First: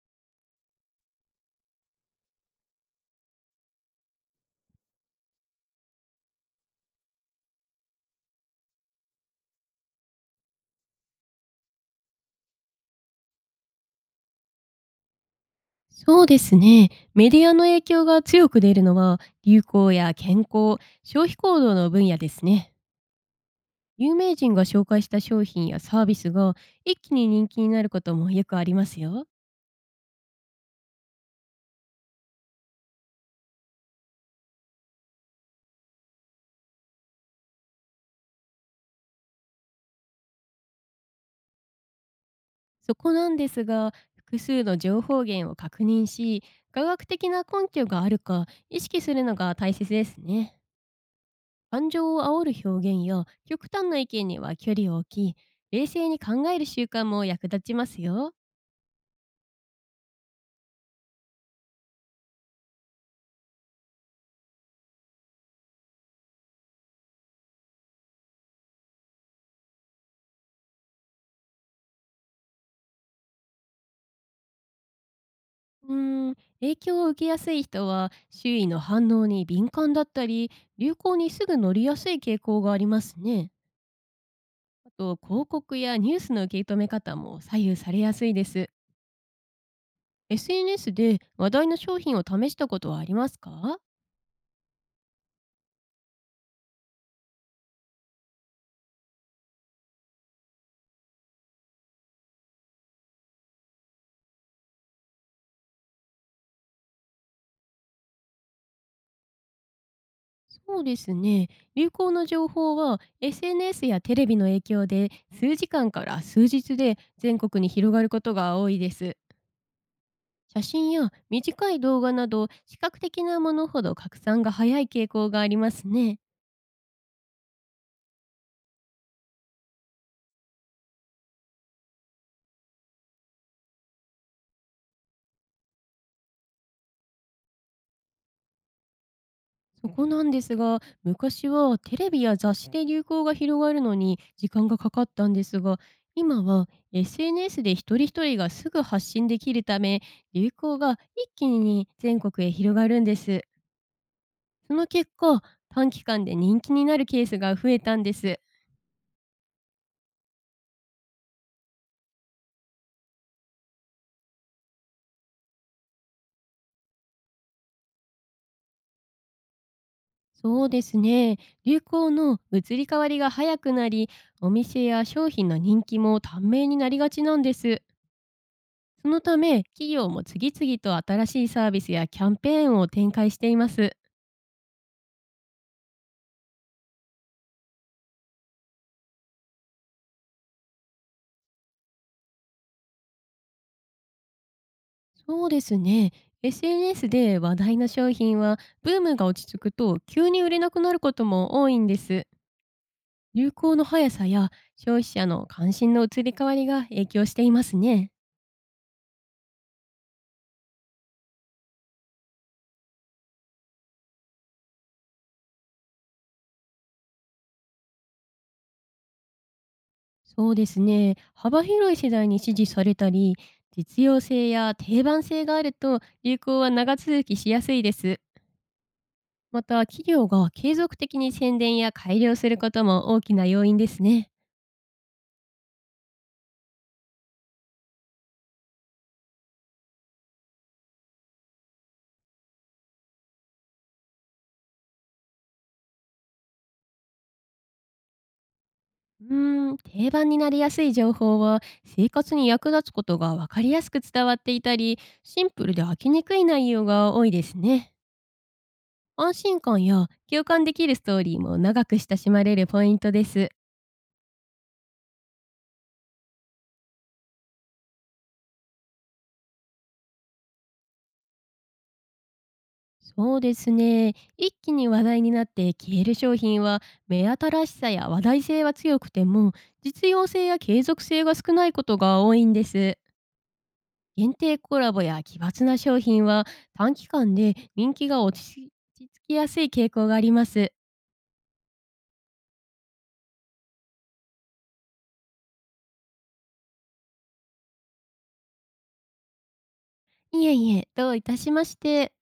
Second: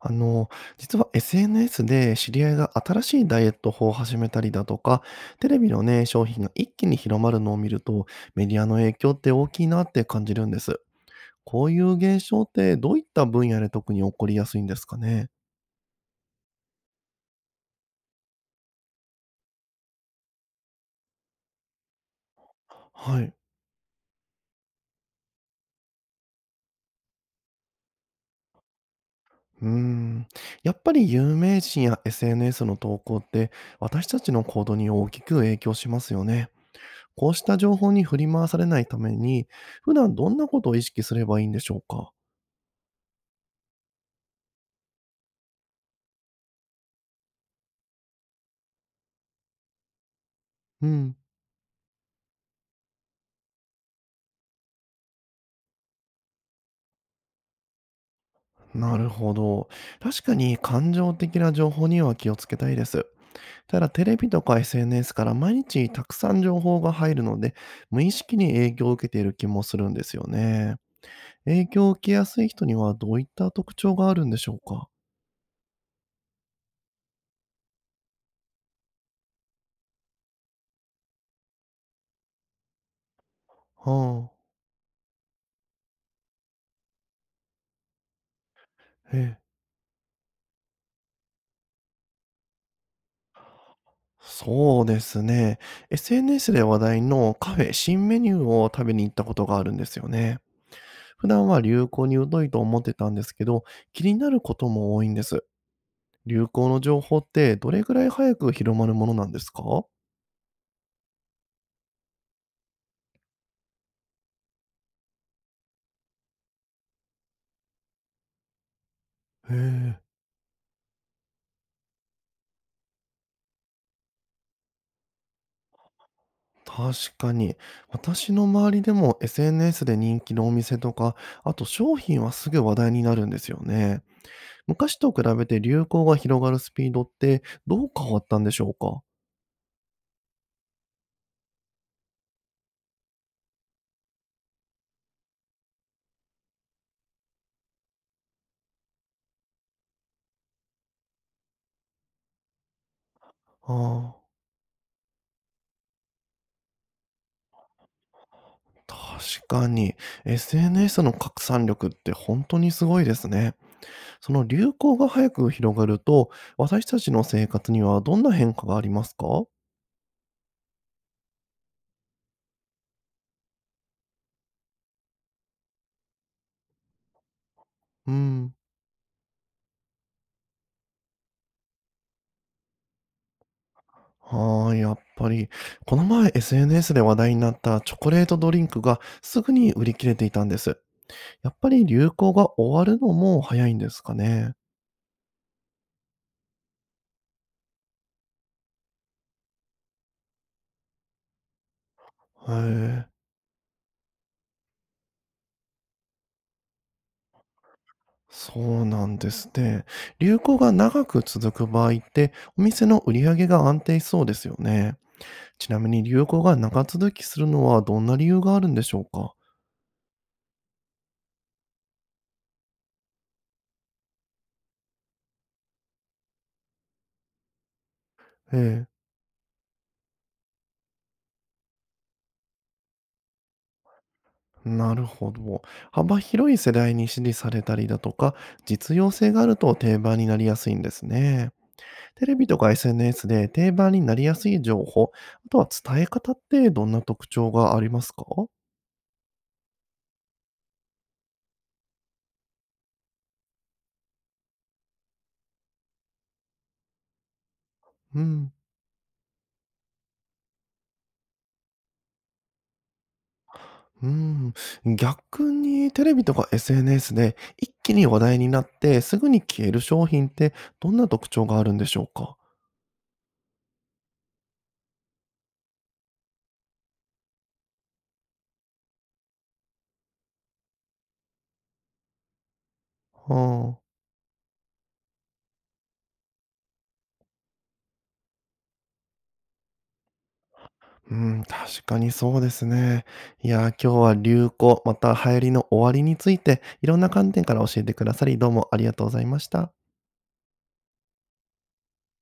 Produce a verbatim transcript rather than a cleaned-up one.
あの、実は エスエヌエス で知り合いが新しいダイエット法を始めたりだとか、テレビのね、商品が一気に広まるのを見ると、メディアの影響って大きいなって感じるんです。こういう現象ってどういった分野で特に起こりやすいんですかね？そうですね。メディアの影響が強く出るのは、流行や健康、消費行動の分野ですね。はい。有名人が紹介した商品やサービスが一気に人気になることもよくありますよ。うーん。やっぱり有名人や エスエヌエス の投稿って私たちの行動に大きく影響しますよね。こうした情報に振り回されないために、普段どんなことを意識すればいいんでしょうか？そこなんですが、複数の情報源を確認し、科学的な根拠があるか意識するのが大切ですね。うん。感情を煽る表現や極端な意見には距離を置き、冷静に考える習慣も役立ちますよ。なるほど。確かに感情的な情報には気をつけたいです。ただテレビとか エスエヌエス から毎日たくさん情報が入るので、無意識に影響を受けている気もするんですよね。影響を受けやすい人にはどういった特徴があるんでしょうか？うーん、影響を受けやすい人は周囲の反応に敏感だったり、流行にすぐ乗りやすい傾向がありますね。はあ、あと、広告やニュースの受け止め方も左右されやすいです。ええ。エスエヌエス で話題の商品を試したことはありますか？そうですね。エスエヌエス で話題のカフェ新メニューを食べに行ったことがあるんですよね。普段は流行に疎いと思ってたんですけど、気になることも多いんです。流行の情報ってどれぐらい早く広まるものなんですか？そうですね。流行の情報は エスエヌエス やテレビの影響で、数時間から数日で全国に広がることが多いです。へえ、写真や短い動画など視覚的なものほど拡散が早い傾向がありますね。確かに。私の周りでも エスエヌエス で人気のお店とか、あと商品はすぐ話題になるんですよね。昔と比べて流行が広がるスピードってどう変わったんでしょうか？そこなんですが、昔はテレビや雑誌で流行が広がるのに時間がかかったんですが、今は エスエヌエス でひとりひとりがすぐ発信できるため、流行が一気に全国へ広がるんです。ああ、その結果、短期間で人気になるケースが増えたんです。確かに。エスエヌエス の拡散力って本当にすごいですね。その流行が早く広がると、私たちの生活にはどんな変化がありますか？そうですね。流行の移り変わりが早くなり、お店や商品の人気も短命になりがちなんです。うん。そのため、企業も次々と新しいサービスやキャンペーンを展開しています。はい、やっぱり。この前 エスエヌエス で話題になったチョコレートドリンクがすぐに売り切れていたんです。やっぱり流行が終わるのも早いんですかね。そうですね。エスエヌエス で話題の商品は、ブームが落ち着くと急に売れなくなることも多いんです。へえ、流行の速さや消費者の関心の移り変わりが影響していますね。そうなんですね。流行が長く続く場合って、お店の売り上げが安定しそうですよね。ちなみに流行が長続きするのはどんな理由があるんでしょうか。そうですね。幅広い世代に支持されたり、実用性や定番性があると流行は長続きしやすいです。ええ。また、企業が継続的に宣伝や改良することも大きな要因ですね。なるほど。幅広い世代に支持されたりだとか、実用性があると定番になりやすいんですね。テレビとか エスエヌエス で定番になりやすい情報、あとは伝え方ってどんな特徴がありますか？うーん、定番になりやすい情報は、生活に役立つことが分かりやすく伝わっていたり、シンプルで飽きにくい内容が多いですね。うん。安心感や共感できるストーリーも長く親しまれるポイントです。うん。逆にテレビとか エスエヌエス で一気に話題になってすぐに消える商品ってどんな特徴があるんでしょうか？そうですね。一気に話題になって消える商品は、目新しさや話題性は強くても実用性や継続性が少ないことが多いんです。はあ。限定コラボや奇抜な商品は短期間で人気が落ち着きやすい傾向があります。うん、確かにそうですね。いやー、今日は流行、また流行りの終わりについていろんな観点から教えてくださり、どうもありがとうございました。いえいえ、どういたしまして。